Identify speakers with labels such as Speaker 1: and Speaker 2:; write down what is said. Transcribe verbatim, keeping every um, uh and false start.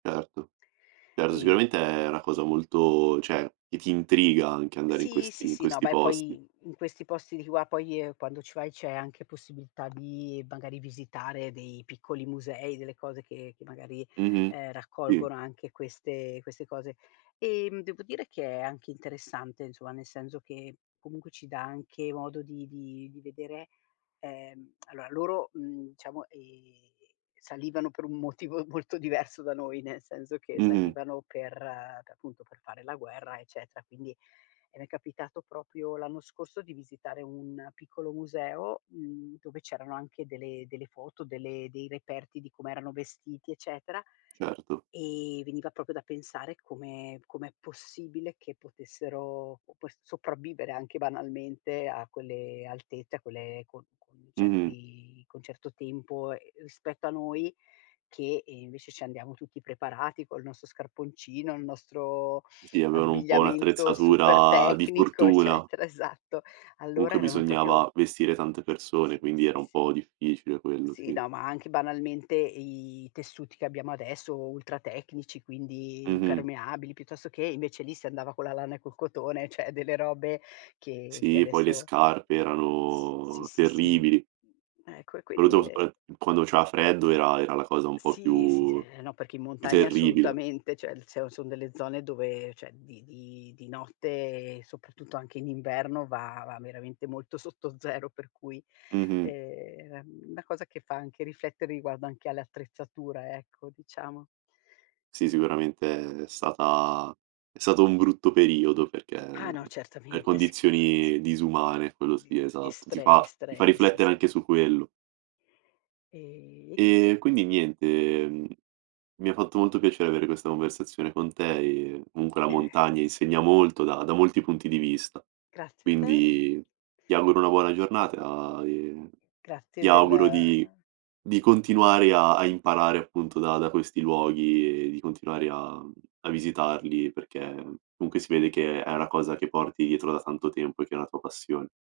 Speaker 1: Certo, certo
Speaker 2: E
Speaker 1: sicuramente è una cosa molto ceh che ti intriga anche andare in
Speaker 2: Sì, sì,
Speaker 1: questi in
Speaker 2: sì, no,
Speaker 1: questi
Speaker 2: beh
Speaker 1: posti.
Speaker 2: poi in questi posti di qua, poi quando ci vai c'è anche possibilità di magari visitare dei piccoli musei, delle cose che che magari,
Speaker 1: Mh-mh.
Speaker 2: ehm,
Speaker 1: Sì.
Speaker 2: raccolgono anche queste queste cose. Ehm, devo dire che è anche interessante insomma, nel senso che comunque ci dà anche modo di di di vedere, ehm, aloa loro, mhmm, diciamo, ehm, salivano per un motivo molto diverso da noi, nel senso che
Speaker 1: Mh-mh.
Speaker 2: salivano per per appunto per fare la guerra, eccetera, quindi e m'è capitato propio l'anno scorso di visitare un piccolo museo, mhmm, dove c'erano anche delle delle foto, delle dei reperti di come erano vestiti eccetera
Speaker 1: Certo.
Speaker 2: e veniva propio da pensare come come è possibile, che potessero op s sopravvivere anche banalmente a quelle alte cioè quelle con con
Speaker 1: Mh-mh.
Speaker 2: certi con un certo tempo, ehm, spetto a noi, che, ehm, invece ci andiamo tutti preparati col nostro scarponcino, il nostro
Speaker 1: Sì, avevano un po'
Speaker 2: abbigliamento super
Speaker 1: un'attrezzatura di
Speaker 2: tecnico
Speaker 1: fortuna.
Speaker 2: eccetera, esatto. Allora
Speaker 1: Comunque,
Speaker 2: erano propio
Speaker 1: bisognava vestire tante persone,
Speaker 2: Sì,
Speaker 1: quindi era
Speaker 2: sì,
Speaker 1: un
Speaker 2: sì.
Speaker 1: po' difficile quello.
Speaker 2: Sì,
Speaker 1: Sì.
Speaker 2: no, ma anche banalmente i tessuti che abbiamo adesso, ultra tecnici, quindi
Speaker 1: Mh-mh.
Speaker 2: impermeabili, piuttosto che invece lì, si andava con la lana e col cotone, ceh delle robe che che
Speaker 1: Sì, e poi le
Speaker 2: adesso
Speaker 1: scarpe
Speaker 2: S si,
Speaker 1: erano
Speaker 2: si, si
Speaker 1: terribili.
Speaker 2: ecco e quindi
Speaker 1: Soprattutto
Speaker 2: e
Speaker 1: [unintelligible] quando c'era freddo era era la cosa un po'
Speaker 2: Sì, sì,
Speaker 1: più
Speaker 2: eh no, perché in
Speaker 1: più
Speaker 2: montagna
Speaker 1: terribile.
Speaker 2: assolutamente, ceh se sono delle zone, dove ceh di di di notte, soprattutto anche in inverno, va va veramente molto sotto zero, per cui
Speaker 1: Mh-mh.
Speaker 2: ehm, era una cosa che fa anche riflettere riguardo anche all'attrezzatura, ecco diciamo.
Speaker 1: Sì, sicuramente è stata è stato un brutto periodo perché
Speaker 2: Ah no,
Speaker 1: per
Speaker 2: certamente sicura
Speaker 1: condizioni
Speaker 2: sì.
Speaker 1: disumane quello
Speaker 2: Quindi
Speaker 1: sì esatto, ti
Speaker 2: estre
Speaker 1: fa ti fa
Speaker 2: estreme, sì,
Speaker 1: riflettere
Speaker 2: sì.
Speaker 1: anche su quello.
Speaker 2: E e niente.
Speaker 1: E quindi niente, ehm. Mi ha fatto molto piacere avere questa conversazione con te, e munque la
Speaker 2: [unintelligible]
Speaker 1: montagna insegna molto, da da molti punti di vista.
Speaker 2: Grazie a te.
Speaker 1: Quindi ti auguro una buona giornata, e
Speaker 2: Grazie
Speaker 1: ti
Speaker 2: del
Speaker 1: auguro di di continuare a a imparare appunto da da questi luoghi e di continuare a a visitarli, perché comunque si vede che è una cosa che porti dietro da tanto tempo, e che è una tua passione.